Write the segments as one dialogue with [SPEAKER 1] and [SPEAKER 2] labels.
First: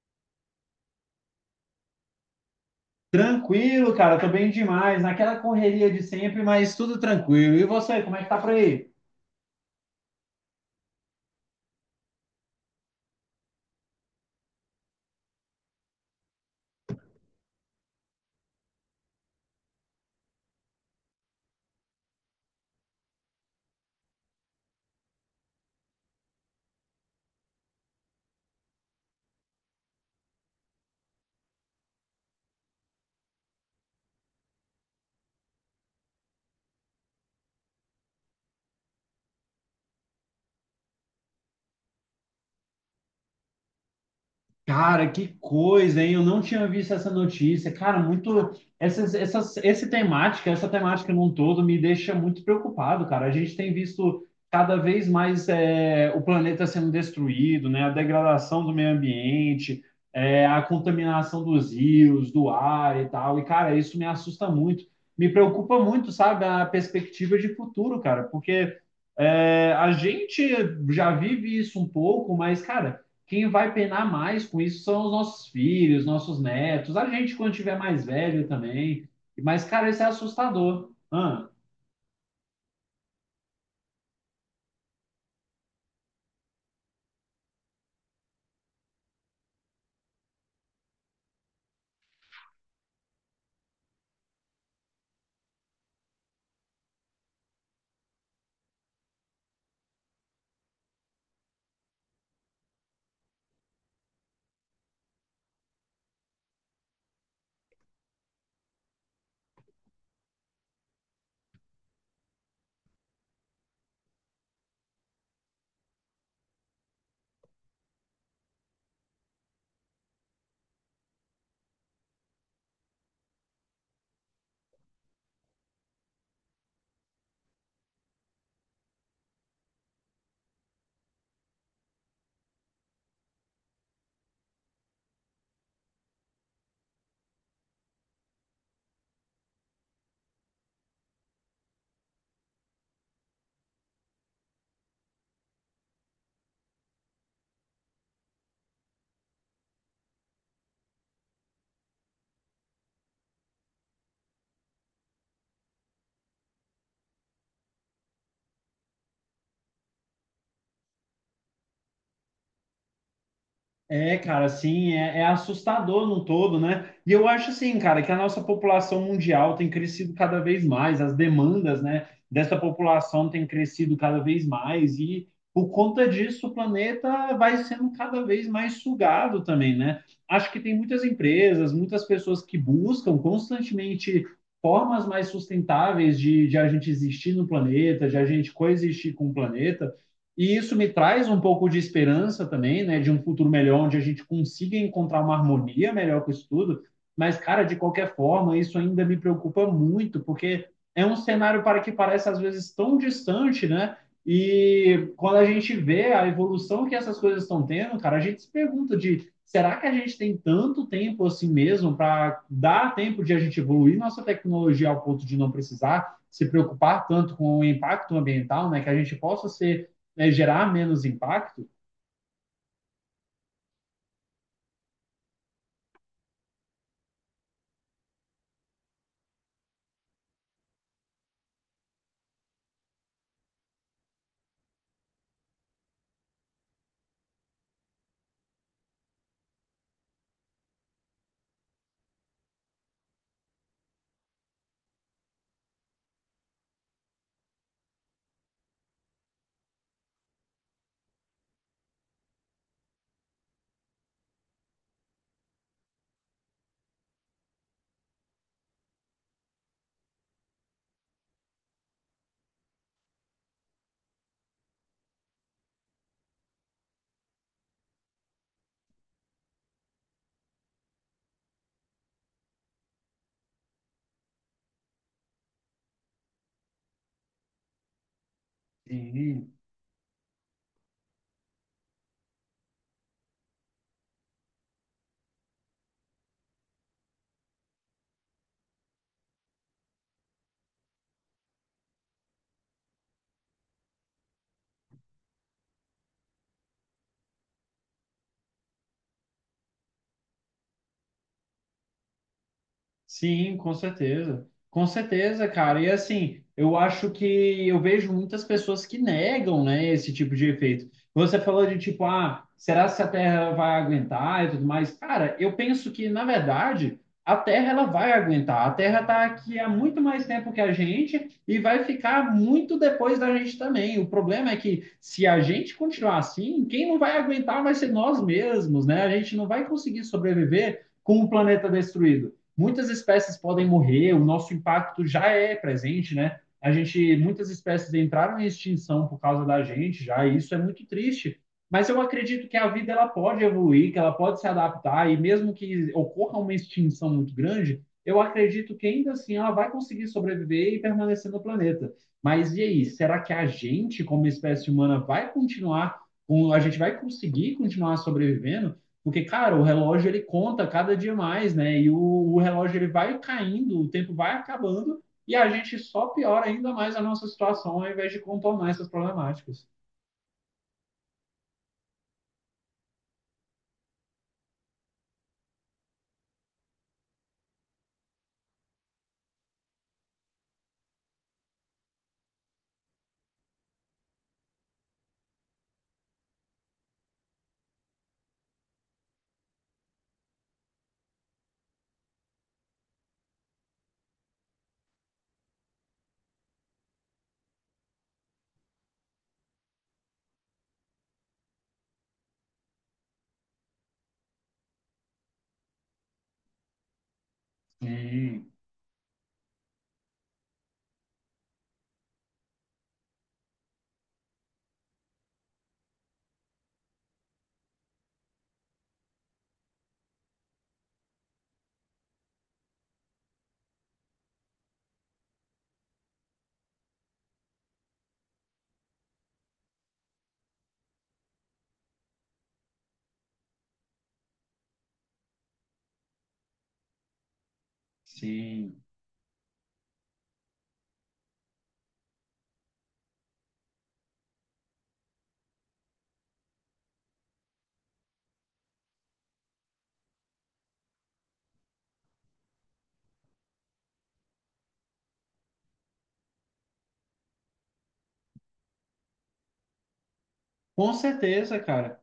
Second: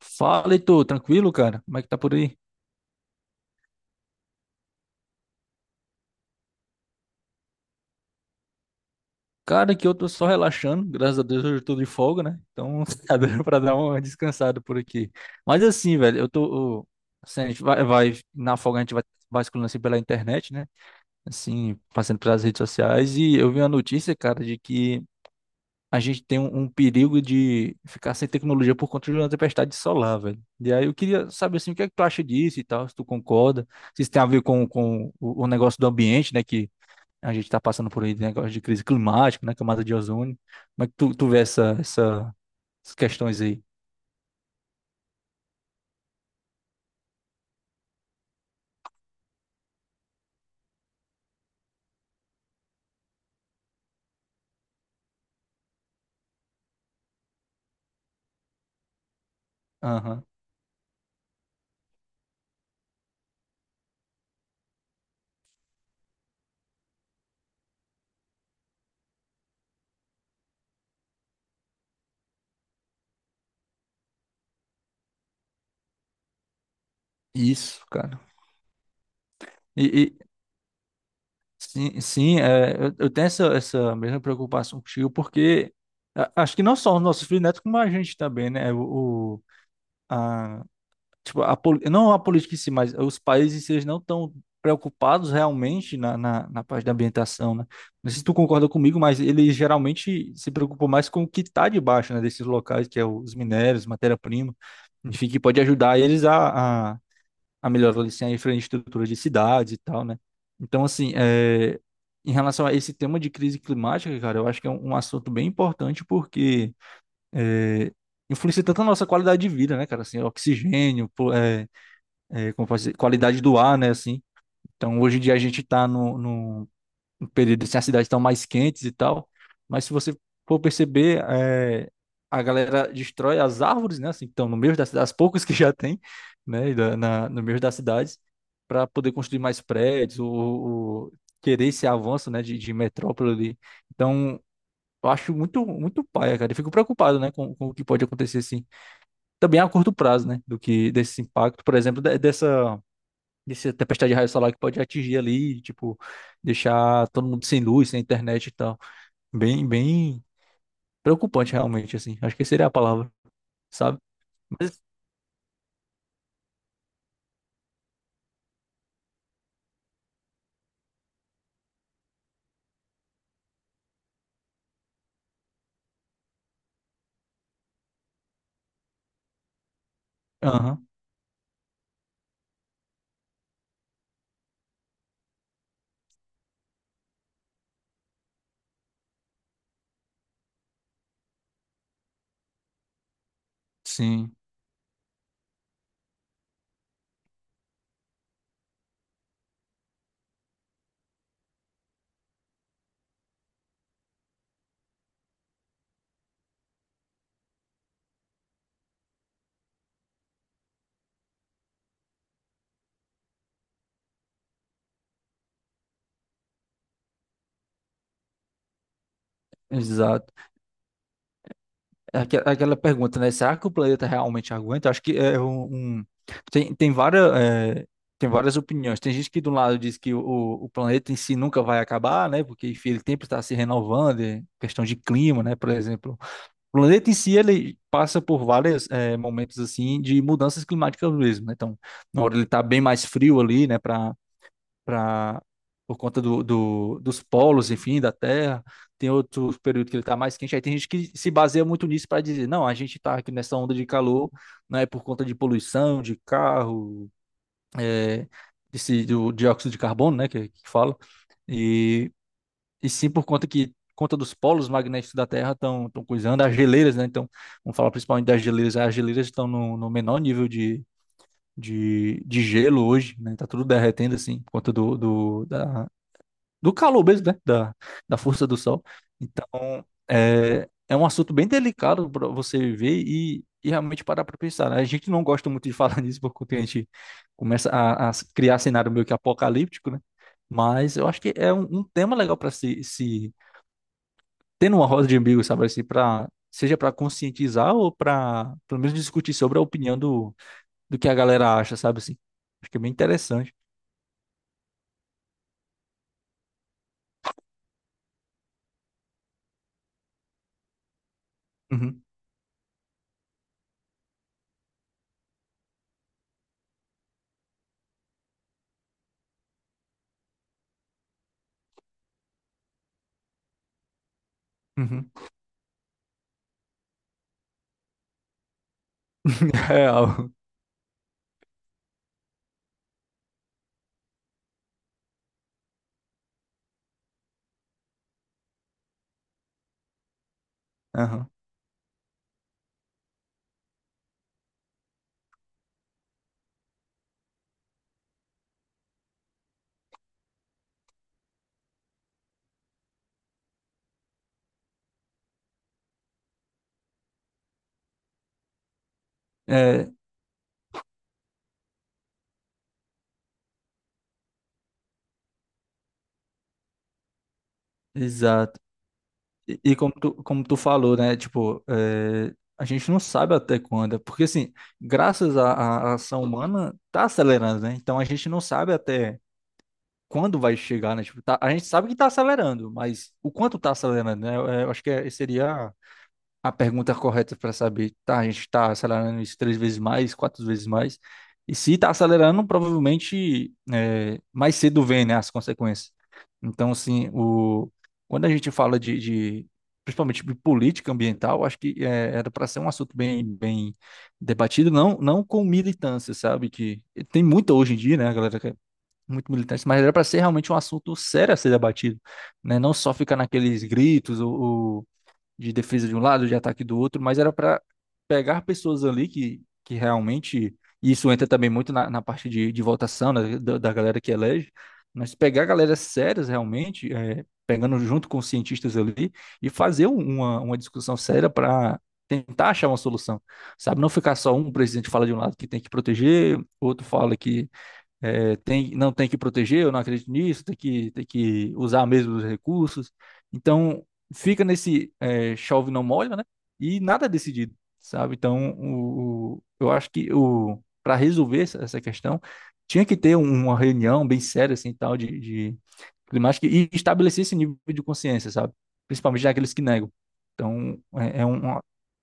[SPEAKER 1] Fala, Heitor, tranquilo, cara? Como é que tá por aí?
[SPEAKER 2] Tranquilo, cara, tô bem demais, naquela correria de sempre, mas tudo tranquilo. E você, como é que tá por aí?
[SPEAKER 1] Cara, aqui eu tô só relaxando, graças a Deus hoje eu tô de folga, né? Então tá dando pra dar uma descansada por aqui. Mas assim, velho, eu tô. Assim, a gente na folga a gente vai vasculhando assim pela internet, né? Assim, passando pelas redes sociais e eu vi uma notícia, cara, de que a gente tem um perigo de ficar sem tecnologia por conta de uma tempestade solar, velho. E aí eu queria saber, assim, o que é que tu acha disso e tal, se tu concorda, se isso tem a ver com o negócio do ambiente, né? Que A gente está passando por aí de negócio de crise climática, né? Camada de ozônio. Como é que tu vê essas questões aí?
[SPEAKER 2] Cara, que coisa, hein? Eu não tinha visto essa notícia. Cara, muito. Essa temática num todo me deixa muito preocupado, cara. A gente tem visto cada vez mais é, o planeta sendo destruído, né? A degradação do meio ambiente,
[SPEAKER 1] Aham.
[SPEAKER 2] é, a contaminação dos rios, do ar e tal. E, cara, isso me assusta muito. Me preocupa muito, sabe, a perspectiva de futuro, cara, porque é, a gente já vive isso um pouco, mas, cara. Quem vai penar mais com isso são os nossos filhos, nossos netos, a gente quando tiver
[SPEAKER 1] Isso,
[SPEAKER 2] mais
[SPEAKER 1] cara.
[SPEAKER 2] velho também. Mas,
[SPEAKER 1] E,
[SPEAKER 2] cara, isso é
[SPEAKER 1] e-
[SPEAKER 2] assustador. Ah,
[SPEAKER 1] sim, sim, eu tenho essa mesma preocupação contigo, porque acho que não só os nossos filhos netos, como a gente também, né? A- tipo, não a política em si, mas os países eles não estão preocupados realmente na parte da ambientação, né? Não sei se tu concorda comigo, mas eles geralmente se preocupam mais com o que está debaixo, né, desses locais, que é os minérios, matéria-prima, enfim, que pode ajudar eles a melhorar assim, a infraestrutura de cidades e tal, né? Então, assim, é, em relação a esse tema de crise climática, cara, eu acho que é um assunto bem importante porque é, influencia tanto a nossa qualidade de vida, né, cara? Assim, oxigênio, pô, como posso dizer, qualidade do ar, né, assim. Então, hoje em dia a gente está no num num período assim, as cidades estão mais quentes e tal, mas se você for perceber, é, a galera destrói as árvores, né, assim, que estão no meio das cidades, as poucas que já tem, né, e no meio das cidades, para poder construir mais prédios, ou querer esse avanço, né, de metrópole ali. Então, eu acho muito paia, cara, eu fico preocupado, né, com o que pode acontecer, assim, também a curto prazo, né, do que desse impacto, por exemplo, dessa desse tempestade de raio solar que pode atingir ali, tipo, deixar todo mundo sem luz, sem internet e tal. Bem preocupante realmente, assim. Acho que seria a palavra, sabe?
[SPEAKER 2] é, cara,
[SPEAKER 1] Mas,
[SPEAKER 2] assim, é, é assustador num todo, né? E eu acho assim, cara, que a nossa população mundial tem crescido cada vez mais, as demandas, né, dessa população tem crescido cada vez mais e por conta disso o planeta vai sendo cada vez mais sugado também, né? Acho que tem
[SPEAKER 1] aham,
[SPEAKER 2] muitas empresas, muitas pessoas que buscam constantemente formas mais sustentáveis de a gente existir no planeta, de a gente coexistir com o planeta. E isso me traz um pouco de esperança também, né, de um futuro melhor, onde a gente
[SPEAKER 1] sim,
[SPEAKER 2] consiga encontrar uma harmonia melhor com isso tudo. Mas, cara, de qualquer forma, isso ainda me preocupa muito, porque é um cenário para que parece às vezes tão distante, né? E quando a gente vê a evolução que essas coisas estão tendo, cara, a gente se pergunta de será que a gente tem tanto tempo assim mesmo para dar tempo de a gente evoluir nossa tecnologia ao ponto de não precisar se preocupar tanto com o impacto ambiental, né? Que a gente possa ser, né,
[SPEAKER 1] exato.
[SPEAKER 2] gerar menos impacto,
[SPEAKER 1] É aquela pergunta, né? Será que o planeta realmente aguenta? Acho que é um. Tem várias... é, tem várias opiniões. Tem gente que do lado diz que o planeta em si nunca vai acabar, né? Porque enfim, ele sempre está se renovando, é questão de clima, né? Por exemplo, o planeta em si, ele passa por vários eh, momentos, assim, de mudanças climáticas mesmo, né? Então, na hora ele tá bem mais frio ali, né, pra, por conta do, dos polos, enfim, da Terra. Tem outro período que ele tá mais quente. Aí tem gente que se baseia muito nisso para dizer, não, a gente tá aqui nessa onda de calor, né, por conta de poluição, de carro, eh, desse, do dióxido de carbono, né, que fala. E e sim por conta que conta dos polos magnéticos da Terra estão coisando as geleiras, né? Então, vamos falar principalmente das geleiras. As geleiras estão no menor nível de gelo hoje, né? Tá tudo derretendo assim por conta do calor mesmo, né? Da, da força do Sol.
[SPEAKER 2] e
[SPEAKER 1] Então, é, é um assunto bem delicado para você ver e realmente parar para pensar, né? A gente não gosta muito de falar nisso porque a gente começa a criar cenário meio que apocalíptico, né? Mas eu acho que é um tema legal para se tendo uma roda de umbigo, sabe, assim, pra, seja para conscientizar ou para pelo menos discutir sobre a opinião do que a galera acha, sabe, assim. Acho que é bem interessante.
[SPEAKER 2] sim, com certeza. Com certeza, cara. E assim, eu acho que eu vejo muitas pessoas que negam, né, esse tipo de efeito. Você falou de
[SPEAKER 1] Uhum,
[SPEAKER 2] tipo, ah, será se a Terra vai aguentar e tudo mais? Cara, eu penso que, na verdade, a Terra ela vai aguentar. A Terra tá aqui há muito mais tempo que a gente e vai ficar muito depois da gente também. O problema é que
[SPEAKER 1] uhum.
[SPEAKER 2] se a gente continuar assim, quem não vai aguentar vai ser nós mesmos, né? A gente não vai conseguir
[SPEAKER 1] Real.
[SPEAKER 2] sobreviver com o planeta destruído, muitas espécies podem morrer, o nosso impacto já é presente, né? A gente, muitas espécies entraram em extinção por causa da gente, já, e isso é muito
[SPEAKER 1] Aham.
[SPEAKER 2] triste. Mas eu acredito que a vida ela pode evoluir, que ela pode se adaptar e mesmo que ocorra uma extinção muito grande, eu acredito que ainda assim ela vai conseguir sobreviver e permanecer no planeta. Mas e aí, será que a gente, como espécie humana, vai continuar, a gente vai conseguir continuar sobrevivendo? Porque, cara, o
[SPEAKER 1] É,
[SPEAKER 2] relógio ele conta cada dia mais, né? E o relógio ele vai caindo, o tempo vai acabando e a gente só piora ainda mais a nossa situação ao invés de
[SPEAKER 1] exato.
[SPEAKER 2] contornar essas
[SPEAKER 1] E,
[SPEAKER 2] problemáticas.
[SPEAKER 1] como como tu falou, né? Tipo, é, a gente não sabe até quando. É porque, assim, graças à ação humana, tá acelerando, né? Então a gente não sabe até quando vai chegar, né? Tipo, a gente sabe que tá acelerando, mas o quanto tá acelerando, né? Eu acho que seria a pergunta correta para saber, tá, a gente está acelerando isso três vezes mais, quatro vezes mais, e se está acelerando, provavelmente é, mais cedo vem, né, as consequências. Então, assim, o, quando a gente fala principalmente de política ambiental, acho que é, era para ser um assunto bem debatido, não com militância, sabe, que tem muita hoje em dia, né, a galera que
[SPEAKER 2] Sim,
[SPEAKER 1] é muito militante, mas era para ser realmente um assunto sério a ser debatido, né, não só ficar naqueles gritos ou de defesa de um lado, de ataque do outro, mas era para pegar pessoas ali que realmente. E isso entra também muito na parte de votação, né, da galera que elege, mas pegar galera sérias realmente, é, pegando junto com os cientistas ali, e fazer uma discussão séria para tentar achar uma solução, sabe? Não ficar só um presidente fala de um lado que tem que proteger, outro fala que é, tem,
[SPEAKER 2] sim.
[SPEAKER 1] não tem que proteger, eu não acredito nisso, tem tem que usar mesmo os recursos. Então, fica nesse é, chove não molha, né? E nada é decidido, sabe? Então, eu acho que o para resolver essa questão, tinha que ter um, uma reunião bem séria, assim, tal, de climática e estabelecer esse nível de consciência, sabe? Principalmente daqueles que negam. Então,
[SPEAKER 2] Com
[SPEAKER 1] é, é
[SPEAKER 2] certeza, cara.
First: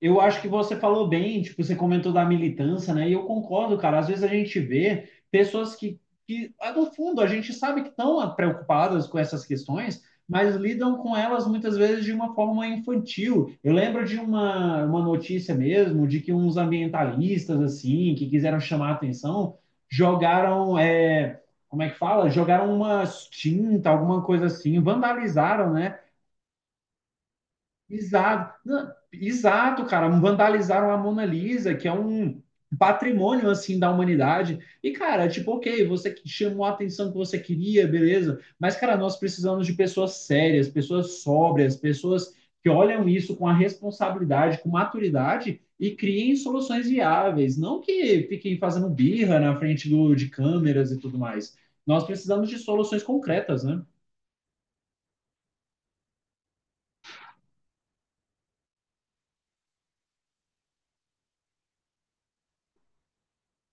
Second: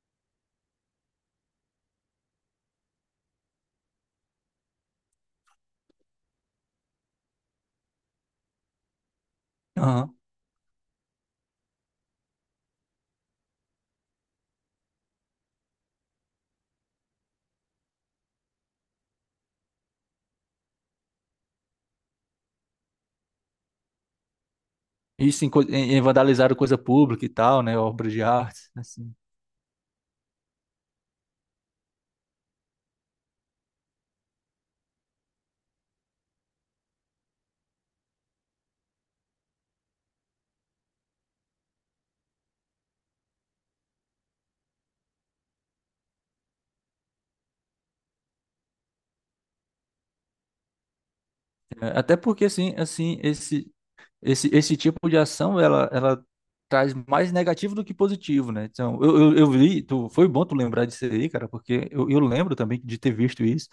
[SPEAKER 2] Eu acho, que você falou bem, tipo, você comentou da militância, né? E eu concordo, cara. Às vezes a gente vê pessoas que ah, no fundo, a gente sabe que estão preocupadas com essas questões,
[SPEAKER 1] aham.
[SPEAKER 2] mas lidam com elas muitas vezes de uma forma infantil. Eu lembro de uma notícia mesmo de que uns ambientalistas, assim, que quiseram chamar a atenção, jogaram, é, como é que fala? Jogaram uma tinta, alguma coisa assim,
[SPEAKER 1] Isso em,
[SPEAKER 2] vandalizaram, né?
[SPEAKER 1] em vandalizar coisa pública e tal, né? Obras de
[SPEAKER 2] Exato,
[SPEAKER 1] arte,
[SPEAKER 2] não,
[SPEAKER 1] assim.
[SPEAKER 2] exato, cara. Vandalizaram a Mona Lisa, que é um patrimônio assim da humanidade. E, cara, tipo, ok, você que chamou a atenção que você queria, beleza. Mas, cara, nós precisamos de pessoas sérias, pessoas sóbrias, pessoas que olham isso com a responsabilidade, com maturidade e criem soluções viáveis, não que fiquem fazendo birra na frente do, de câmeras e tudo mais.
[SPEAKER 1] É,
[SPEAKER 2] Nós
[SPEAKER 1] até porque
[SPEAKER 2] precisamos de
[SPEAKER 1] assim,
[SPEAKER 2] soluções
[SPEAKER 1] assim,
[SPEAKER 2] concretas, né?
[SPEAKER 1] esse tipo de ação ela traz mais negativo do que positivo, né? Então, eu vi, tu, foi bom tu lembrar disso aí, cara, porque eu lembro também de ter visto isso.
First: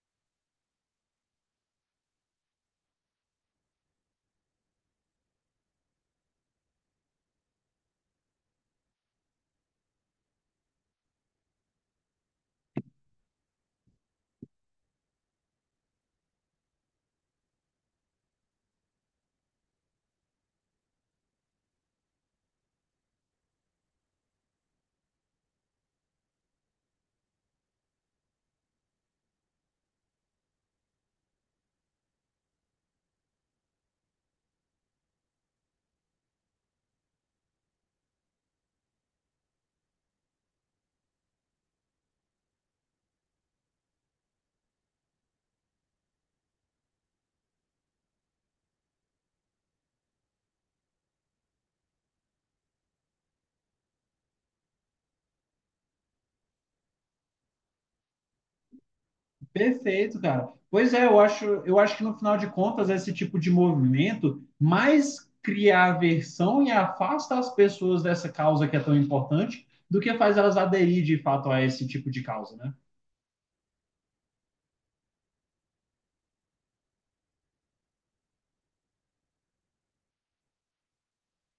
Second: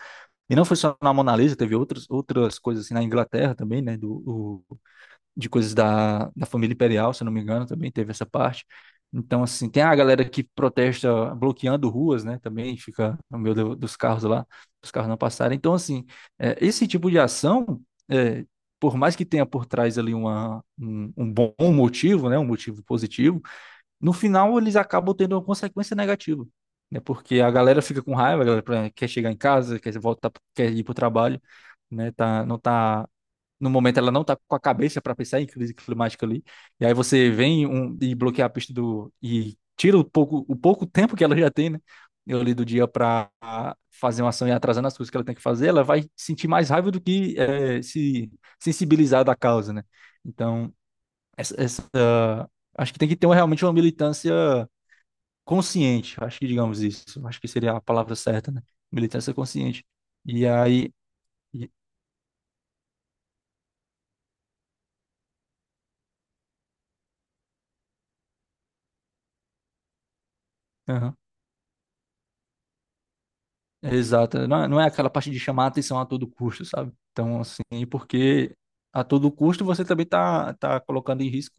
[SPEAKER 1] E não foi só na Mona Lisa, teve outras coisas assim na Inglaterra também, né, de coisas da família imperial, se eu não me engano, também teve essa parte. Então, assim, tem a galera que protesta bloqueando ruas, né? Também fica no meio dos carros lá, os carros não passarem. Então, assim, é, esse tipo de ação, é, por mais que tenha por trás ali um bom motivo, né? Um motivo positivo, no final eles acabam tendo uma consequência negativa. Né, porque a galera fica com raiva, a galera quer chegar em casa, quer voltar, quer ir para o trabalho, né? Tá, no momento ela não está com a cabeça para pensar em crise climática ali. E aí você vem um, e bloqueia a pista do e tira o pouco tempo que ela já tem, né? Eu li do dia para fazer uma ação e atrasando as coisas que ela tem que fazer, ela vai sentir mais raiva do que eh, se sensibilizar da causa, né? Então, essa, essa- acho que tem que ter realmente uma militância consciente, acho que digamos isso, acho que seria a palavra certa, né? Militância consciente.
[SPEAKER 2] Perfeito,
[SPEAKER 1] E
[SPEAKER 2] cara.
[SPEAKER 1] aí,
[SPEAKER 2] Pois é, eu acho,
[SPEAKER 1] e-
[SPEAKER 2] eu acho que no final de contas, esse tipo de movimento mais cria aversão e afasta as pessoas dessa causa que é tão importante do que faz elas aderir
[SPEAKER 1] aham.
[SPEAKER 2] de fato a esse tipo de causa, né?
[SPEAKER 1] Exato. Não, não é aquela parte de chamar a atenção a todo custo, sabe? Então, assim, porque a todo custo você também tá colocando em risco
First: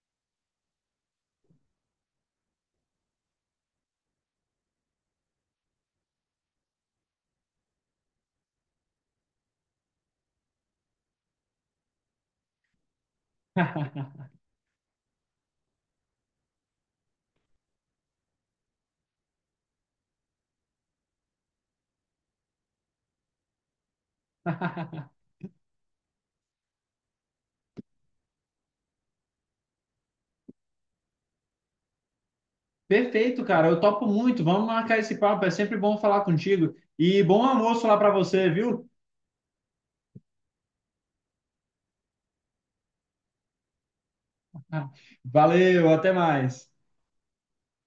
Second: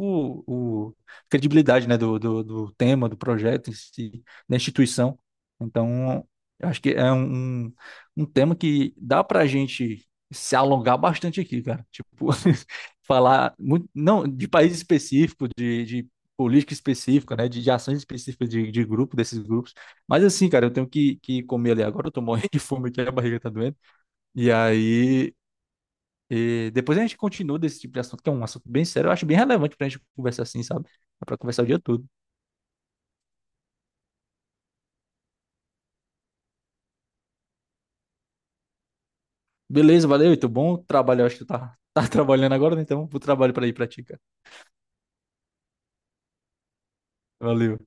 [SPEAKER 1] a credibilidade, né, do tema, do projeto, em si, da instituição. Então, eu acho que é um tema que dá pra gente se alongar bastante aqui, cara. Tipo, falar muito, não, de país específico, de política específica, né, de ações específicas de grupo, desses grupos. Mas assim, cara, eu tenho que comer ali agora, eu tô morrendo de fome aqui, a barriga tá doendo. E aí, eh, depois a gente continua desse tipo de assunto, que é um assunto bem sério, eu acho bem relevante pra gente conversar assim, sabe? Dá pra conversar o dia todo.
[SPEAKER 2] Perfeito, cara. Eu topo muito. Vamos marcar esse papo. É sempre bom falar contigo. E bom almoço lá para você, viu?
[SPEAKER 1] Beleza, valeu, Heitor, bom trabalho, eu acho que tu tá, tá trabalhando agora, né? Então, bom trabalho pra ir pra ti, cara.
[SPEAKER 2] Valeu, até mais.
[SPEAKER 1] Valeu.